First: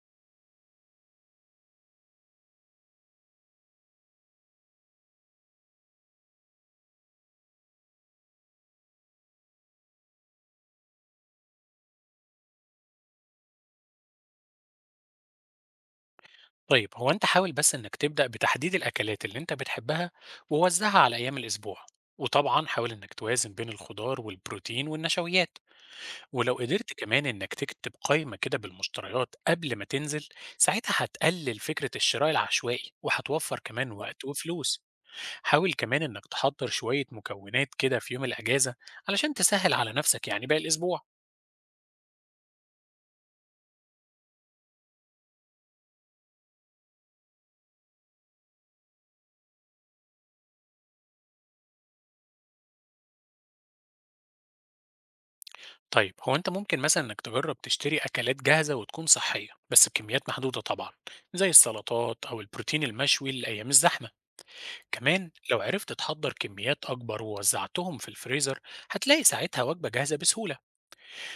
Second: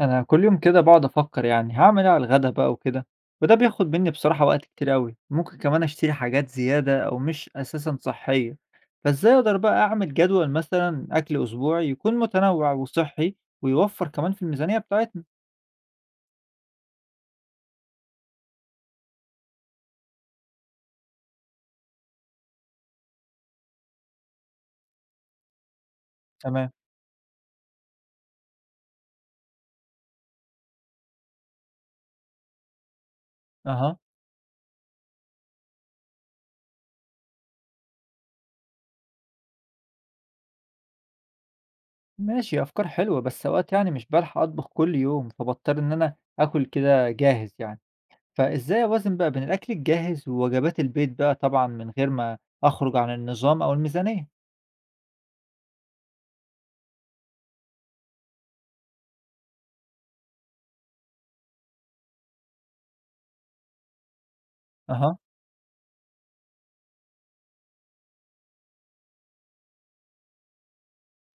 أنا كل يوم كده بقعد أفكر يعني هعمل إيه على الغدا بقى وكده. وده بياخد مني بصراحة وقت كتير أوي، ممكن كمان أشتري حاجات زيادة أو مش أساسا صحية. فإزاي أقدر بقى أعمل جدول مثلا أكل أسبوعي يكون متنوع وصحي ويوفر كمان في الميزانية بتاعتنا؟ طيب هو أنت حاول بس إنك تبدأ بتحديد الأكلات اللي أنت بتحبها ووزعها على أيام الأسبوع. وطبعا حاول إنك توازن بين الخضار والبروتين والنشويات، ولو تمام. قدرت كمان إنك تكتب قائمة كده بالمشتريات قبل ما تنزل. ساعتها هتقلل فكرة الشراء العشوائي وهتوفر كمان أها. وقت وفلوس. حاول كمان إنك تحضر شوية مكونات كده في يوم الأجازة علشان تسهل على نفسك يعني باقي الأسبوع. ماشي، أفكار حلوة، بس أوقات يعني مش بلحق أطبخ كل يوم فبضطر إن أنا آكل كده جاهز يعني. فإزاي أوازن بقى بين الأكل الجاهز ووجبات البيت بقى، طبعا من غير ما أخرج عن النظام أو الميزانية؟ طيب هو انت ممكن مثلا انك تجرب تشتري اكلات جاهزة وتكون صحية بس بكميات محدودة طبعا، زي السلطات او البروتين المشوي لايام الزحمة. أها. كمان لو عرفت تحضر كميات اكبر ووزعتهم في الفريزر، هتلاقي ساعتها وجبة جاهزة بسهولة.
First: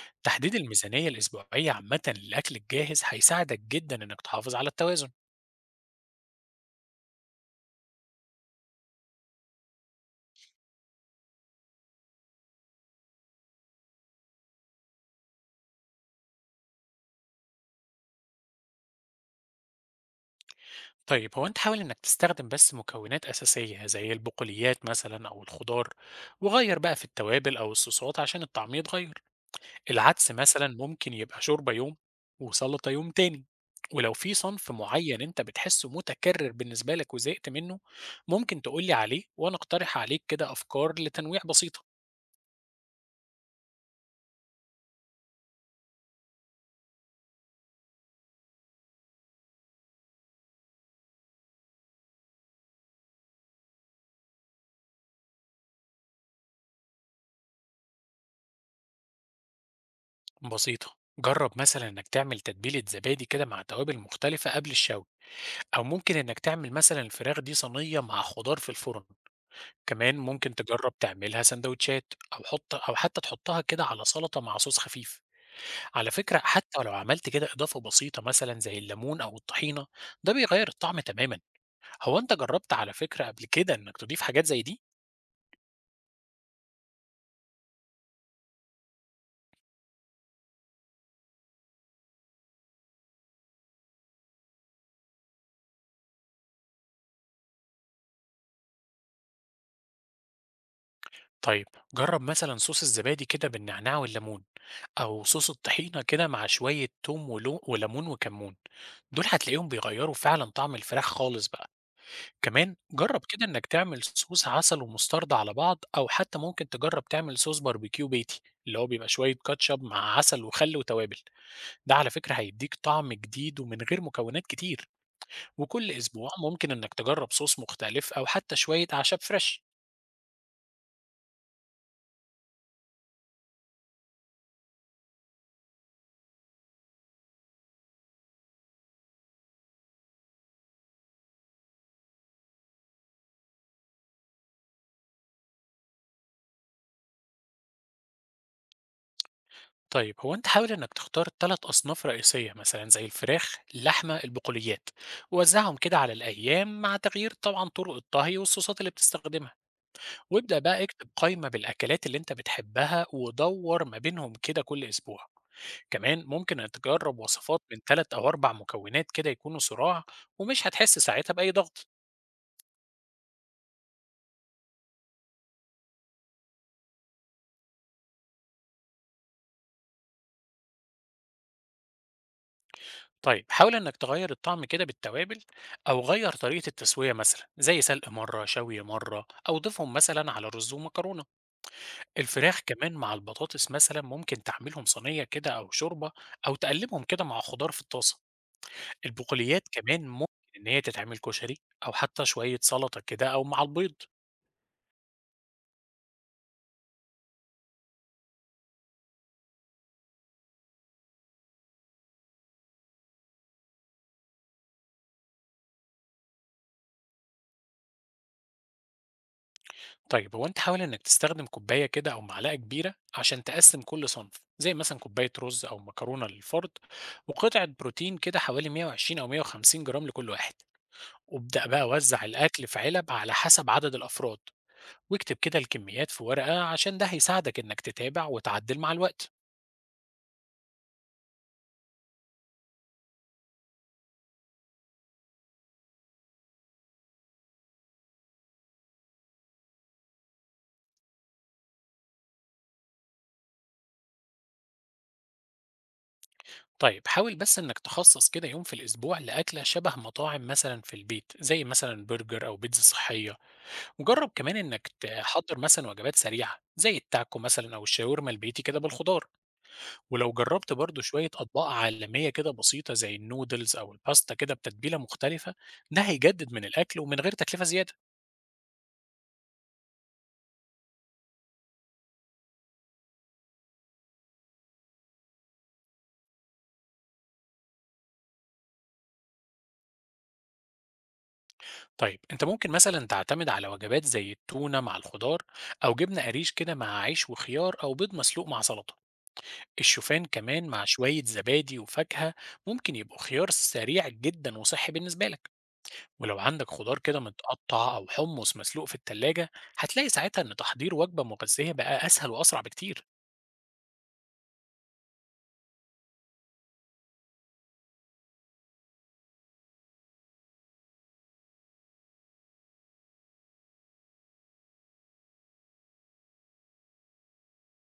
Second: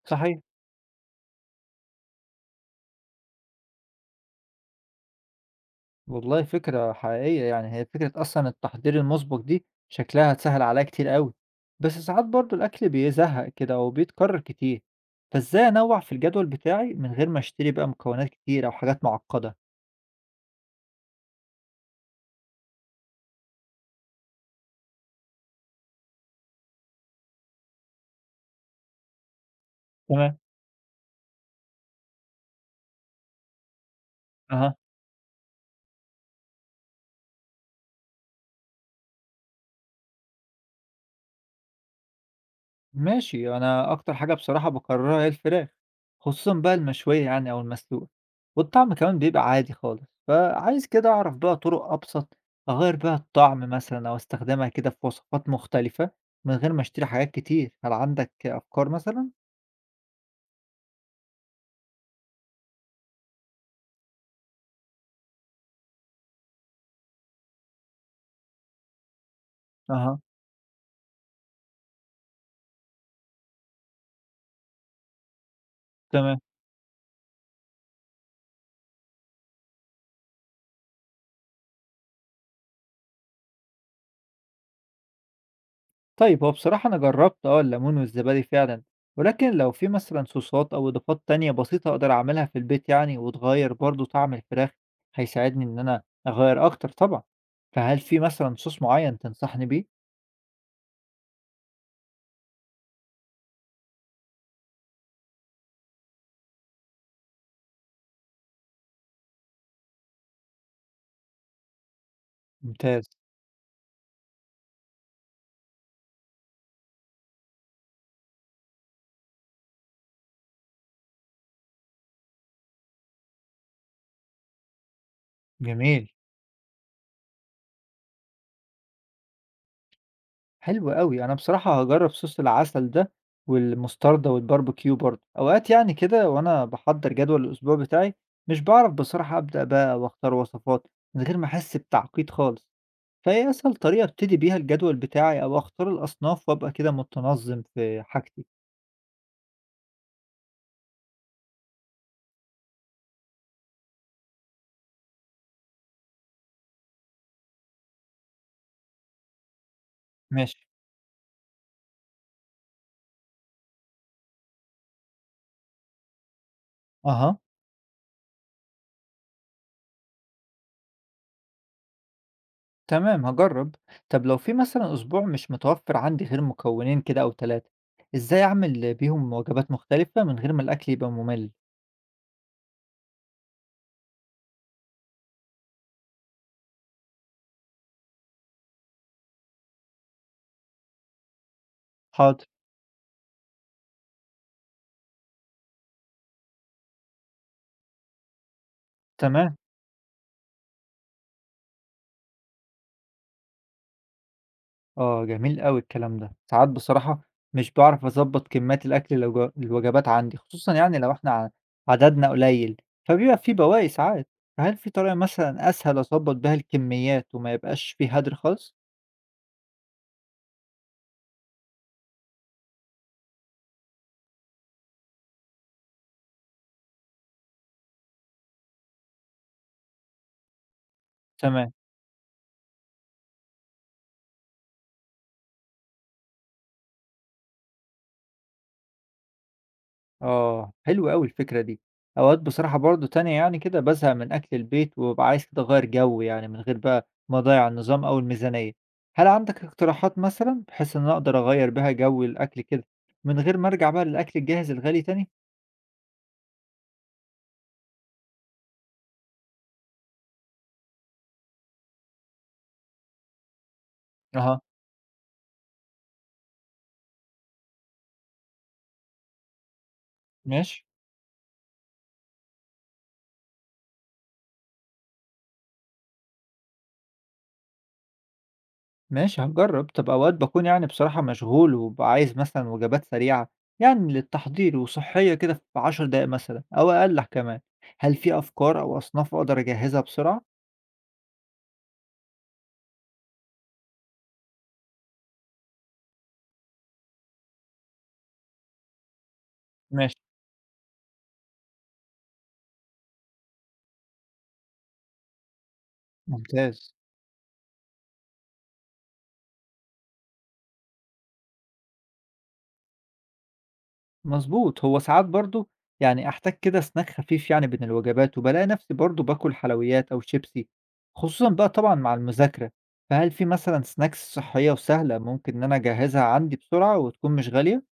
صحيح. تحديد الميزانية الاسبوعية عامة للاكل الجاهز هيساعدك جدا انك تحافظ على التوازن. والله فكرة حقيقية، يعني هي فكرة أصلًا التحضير المُسبق دي شكلها هتسهّل عليّا كتير أوي، بس ساعات برضه الأكل بيزهّق كده وبيتكرر كتير، فإزاي أنوّع في الجدول بتاعي من غير ما أشتري بقى مكونات كتير أو حاجات معقدة؟ طيب هو انت حاول انك تستخدم بس مكونات اساسية زي البقوليات مثلا او الخضار، وغير بقى في التوابل او الصوصات عشان الطعم يتغير. العدس تمام، مثلًا ممكن يبقى شوربة يوم، وسلطة يوم تاني، ولو في صنف أها. معين أنت بتحسه متكرر بالنسبة لك وزهقت منه، ممكن تقول لي عليه وأنا أقترح عليك كده أفكار لتنويع بسيطة. ماشي، أنا أكتر حاجة بصراحة باكررها هي الفراخ، خصوصًا بقى المشوية يعني أو المسلوقة، والطعم كمان بيبقى عادي خالص، فعايز كده أعرف بقى طرق أبسط أغيّر بيها الطعم مثلًا أو أستخدمها كده في وصفات مختلفة من غير ما أشتري حاجات كتير، هل عندك أفكار مثلًا؟ بسيطة، جرب مثلًا إنك تعمل تتبيلة زبادي كده مع توابل مختلفة قبل الشوي، أو ممكن إنك تعمل مثلًا الفراخ دي صينية مع خضار في الفرن، كمان أها، ممكن تجرب تعملها سندوتشات أو حتى تحطها كده على سلطة مع صوص خفيف. على فكرة تمام. حتى لو عملت كده إضافة بسيطة مثلا زي الليمون أو الطحينة، ده بيغير الطعم تماما. هو أنت جربت على فكرة قبل كده إنك تضيف حاجات زي دي؟ طيب هو بصراحة أنا جربت الليمون والزبادي فعلا، ولكن لو في مثلا صوصات أو إضافات تانية بسيطة أقدر أعملها في البيت يعني وتغير برضو طعم الفراخ هيساعدني إن أنا أغير أكتر طبعا. فهل في مثلا صوص معين تنصحني بيه؟ طيب، جرب مثلا صوص الزبادي كده بالنعناع والليمون، أو صوص الطحينة كده مع شوية توم وليمون وكمون. دول هتلاقيهم بيغيروا فعلا طعم الفراخ خالص بقى. كمان ممتاز. جرب كده إنك تعمل صوص عسل ومستردة على بعض، أو حتى ممكن تجرب تعمل صوص باربيكيو بيتي اللي هو بيبقى شوية كاتشب مع عسل وخل وتوابل. ده على فكرة هيديك طعم جديد ومن غير مكونات كتير، وكل جميل. أسبوع ممكن إنك تجرب صوص مختلف أو حتى شوية أعشاب فريش. حلو قوي، أنا بصراحة هجرب صوص العسل ده والمستردة والباربيكيو برضه أوقات يعني كده. وأنا بحضر جدول الأسبوع بتاعي مش بعرف بصراحة أبدأ بقى وأختار وصفات من غير ما أحس بتعقيد خالص. فإيه أسهل طريقة أبتدي بيها الجدول بتاعي أو أختار الأصناف وأبقى كده متنظم في حاجتي؟ طيب هو أنت حاول إنك تختار ثلاث أصناف رئيسية مثلا زي الفراخ اللحمة البقوليات، ووزعهم كده على الأيام مع تغيير طبعا طرق الطهي والصوصات اللي بتستخدمها. وابدأ ماشي. بقى اكتب قائمة بالأكلات اللي أنت بتحبها ودور ما بينهم كده كل أسبوع. كمان ممكن إنك تجرب أها. وصفات من ثلاث أو أربع مكونات كده يكونوا صراع، ومش هتحس ساعتها بأي ضغط. تمام، هجرب. طب لو في مثلا أسبوع مش متوفر عندي غير مكونين كده أو ثلاثة، إزاي أعمل بيهم وجبات مختلفة من غير ما الأكل يبقى ممل؟ طيب حاول انك تغير الطعم كده بالتوابل، او غير طريقة التسوية مثلا زي سلق مرة شوي مرة، او ضيفهم مثلا على رز ومكرونة. حاضر. الفراخ كمان مع البطاطس مثلا ممكن تعملهم صينية كده او شوربة، او تقلبهم كده مع خضار في الطاسة. تمام. البقوليات كمان ممكن ان هي تتعمل كشري، او حتى شوية سلطة كده او مع البيض. آه، جميل أوي الكلام ده. ساعات بصراحة مش باعرف أضبّط كميات الأكل الوجبات عندي، خصوصًا يعني لو إحنا عددنا قليل، فبيبقى في بواقي ساعات. فهل في طريقة مثلًا أسهل أضبّط بيها الكميات وما يبقاش في هدر خالص؟ طيب هو انت حاول انك تستخدم كوبايه كده او معلقه كبيره عشان تقسم كل صنف، زي مثلا كوبايه رز او مكرونه للفرد، وقطعه بروتين كده حوالي 120 او 150 جرام لكل واحد. وابدا تمام. بقى وزع الاكل في علب على حسب عدد الافراد، واكتب كده الكميات في ورقه عشان ده هيساعدك انك تتابع وتعدل مع الوقت. آه، حلوة أوي الفكرة دي. أوقات بصراحة برضه تانية يعني كده بازهق من أكل البيت وبابقى عايز كده أغيّر جو، يعني من غير بقى ما أضيّع النظام أو الميزانية. هل عندك اقتراحات مثلًا بحيث إن أنا أقدر أغيّر بيها جو الأكل كده من غير ما أرجع بقى للأكل الجاهز الغالي تاني؟ طيب حاول بس انك تخصص كده يوم في الاسبوع لاكله شبه مطاعم مثلا في البيت، زي مثلا برجر او بيتزا صحيه. وجرب كمان أها. انك تحضر مثلا وجبات سريعه زي التاكو مثلا او الشاورما البيتي كده بالخضار. ولو جربت ماشي. برضو شويه اطباق عالميه كده بسيطه زي النودلز او الباستا كده بتتبيله مختلفه، ده هيجدد من الاكل ومن غير تكلفه زياده. ماشي، هنجرّب. طَب أوقات باكون يعني بصراحة مشغول وبابقى عايز مثلًا وجبات سريعة يعني للتحضير وصحّية كده في 10 دقايق مثلًا أو أقل كمان، هل في أفكار أو أصناف أقدر أجهّزها بسرعة؟ طيب انت ممكن مثلا تعتمد على وجبات زي التونه مع الخضار، او جبنه قريش كده مع عيش وخيار، او بيض مسلوق مع سلطه. ماشي. الشوفان كمان مع شويه زبادي وفاكهه ممكن يبقوا خيار سريع جدا وصحي بالنسبه لك. ولو عندك ممتاز. خضار كده متقطع أو حمص مسلوق في التلاجة، هتلاقي ساعتها إن تحضير وجبة مغذية بقى أسهل وأسرع بكتير. مضبوط. هو ساعات برضه يعني أحتاج كده snack خفيف يعني بين الوجبات وبالاقي نَفْسي برضه باكُل حلويات أو شيبسي، خصوصًا بقى طبعًا مع المذاكرة، فهل في مثلًا snacks صحّية وسهلة ممكن إن أنا أجهّزها عندي بسرعة وتكون مش غالية؟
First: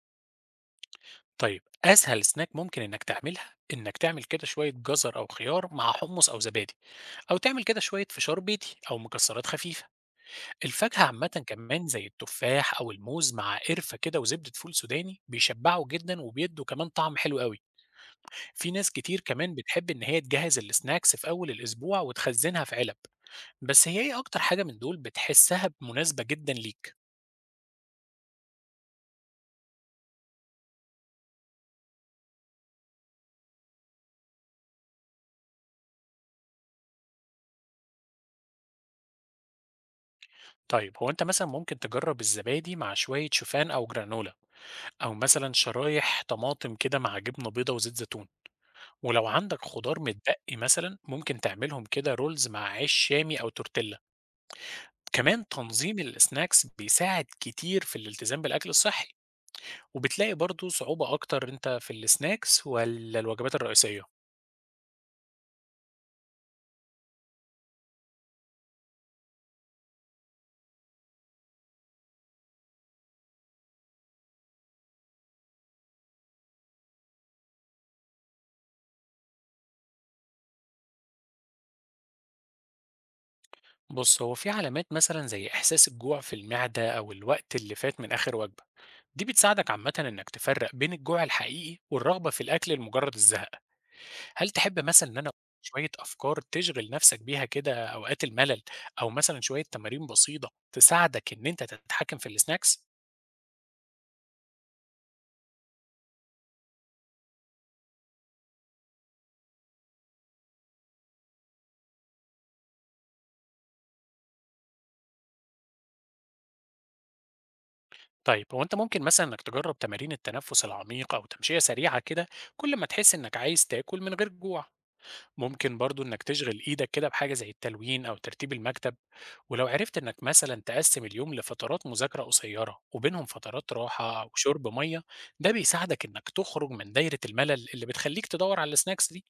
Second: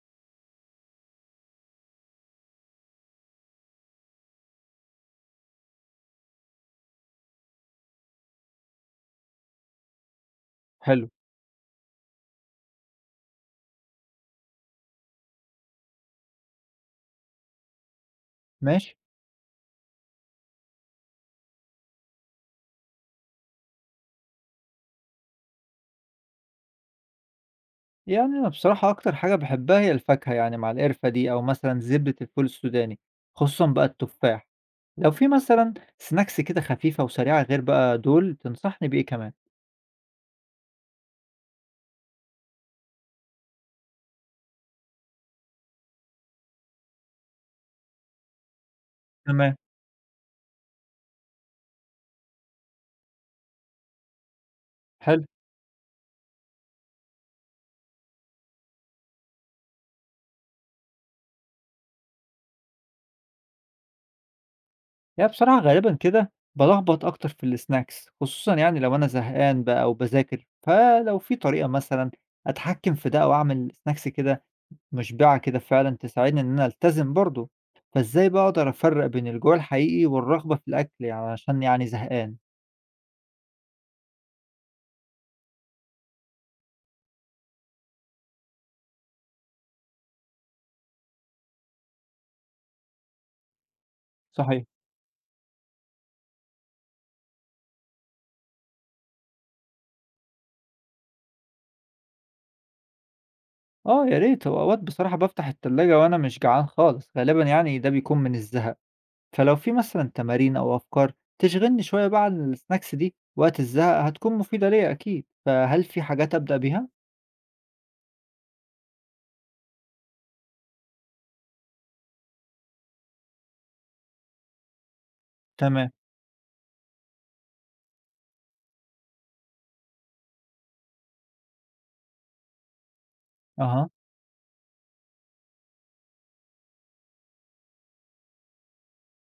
طيب أسهل سناك ممكن إنك تعملها إنك تعمل كده شوية جزر أو خيار مع حمص أو زبادي، أو تعمل كده شوية فشار بيتي أو مكسرات خفيفة. الفاكهة حلو. عامة كمان زي التفاح أو الموز مع قرفة كده وزبدة فول سوداني بيشبعوا جدا وبيدوا كمان طعم حلو قوي. في ناس ماشي. كتير كمان بتحب إن هي تجهز السناكس في أول الأسبوع وتخزنها في علب. بس هي ايه اكتر حاجة من دول بتحسها مناسبة جدا ليك؟ يعني أنا بصراحة أكتر حاجة باحبها هي الفاكهة يعني مع القرفة دي أو مثلًا زبدة الفول السوداني، خصوصًا بقى التفاح. لو في مثلًا سناكس كده خفيفة وسريعة غير بقى دول تنصحني بإيه كمان؟ طيب هو انت مثلا ممكن تجرب الزبادي مع شوية شوفان او جرانولا، او مثلا شرايح طماطم كده مع جبنة بيضة وزيت زيتون. ولو تمام. عندك خضار متبقي مثلا ممكن تعملهم كده رولز مع عيش شامي او تورتيلا. حلو. كمان تنظيم السناكس بيساعد كتير في الالتزام بالاكل الصحي. وبتلاقي برضو صعوبة اكتر انت في السناكس ولا الوجبات الرئيسية؟ يعني بصراحة غالبًا كده بالخبط أكتر في السناكس، خصوصًا يعني لو أنا زهقان بقى أو باذاكر، فلو في طريقة مثلًا أتحكم في ده أو أعمل سناكس كده مشبعة كده فعلًا تساعدني إن أنا ألتزم برضه، فإزاي بقى أقدر أفرّق بين الجوع الحقيقي والرغبة في الأكل يعني علشان يعني زهقان؟ بص هو في علامات مثلا زي احساس الجوع في المعدة او الوقت اللي فات من اخر وجبة، دي بتساعدك عامة إنك تفرق بين الجوع الحقيقي والرغبة في الأكل لمجرد الزهق. هل صحيح. تحب مثلا إن أنا شوية أفكار تشغل نفسك بيها كده أوقات الملل، أو مثلا شوية تمارين بسيطة تساعدك إن أنت تتحكم في السناكس؟ آه، يا ريت. هو أوقات بصراحة بافتح التلاجة وأنا مش جعان خالص، غالبًا يعني ده بيكون من الزهق، فلو في مثلًا تمارين أو أفكار تشغلني شوية بقى عن السناكس دي وقت الزهق هتكون مفيدة ليا أكيد، فهل في حاجات أبدأ بيها؟ طيب هو أنت ممكن مثلا إنك تجرب تمارين التنفس العميق أو تمشية سريعة كده كل ما تحس إنك عايز تاكل من غير جوع. ممكن تمام. برضو إنك تشغل إيدك كده بحاجة زي التلوين أو ترتيب المكتب. ولو عرفت إنك مثلا تقسم اليوم لفترات مذاكرة قصيرة وبينهم فترات أها. راحة أو شرب مية، ده بيساعدك إنك تخرج من دايرة الملل اللي بتخليك تدور على السناكس دي.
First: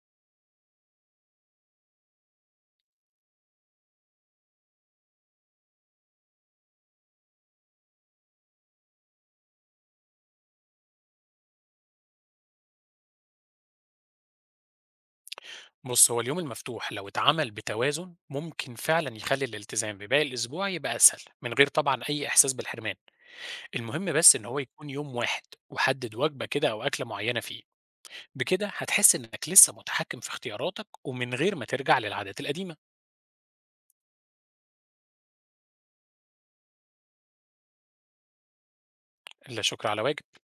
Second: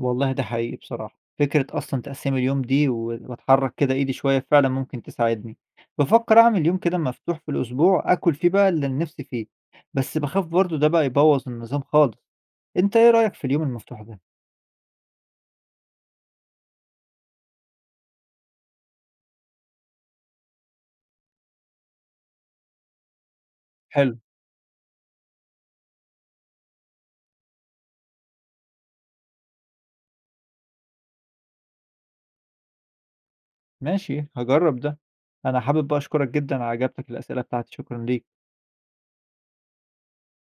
والله ده حقيقي بصراحة، فكرة أصلًا تقسيم اليوم دي وأتحرك كده إيدي شوية فعلًا ممكن تساعدني، بافكر أعمل يوم كده مفتوح في الأسبوع آكل فيه بقى اللي نِفْسي فيه، بس باخاف برضه ده بقى يبوّظ النظام خالص، أنت إيه رأيك في اليوم المفتوح ده؟ بص هو اليوم المفتوح لو اتعمل بتوازن ممكن فعلا يخلي الالتزام بباقي الأسبوع يبقى أسهل من غير طبعا أي إحساس بالحرمان. المهم حلو. بس إن هو يكون يوم واحد، وحدد وجبة كده أو أكلة معينة فيه. بكده هتحس إنك لسه متحكم في اختياراتك ومن غير ما ترجع للعادات القديمة. ماشي، هاجرّب ده. أنا حابب بقى أشكرك جدًا على إجابتك للأسئلة بتاعتي، شكرًا ليك. لا شكر على واجب.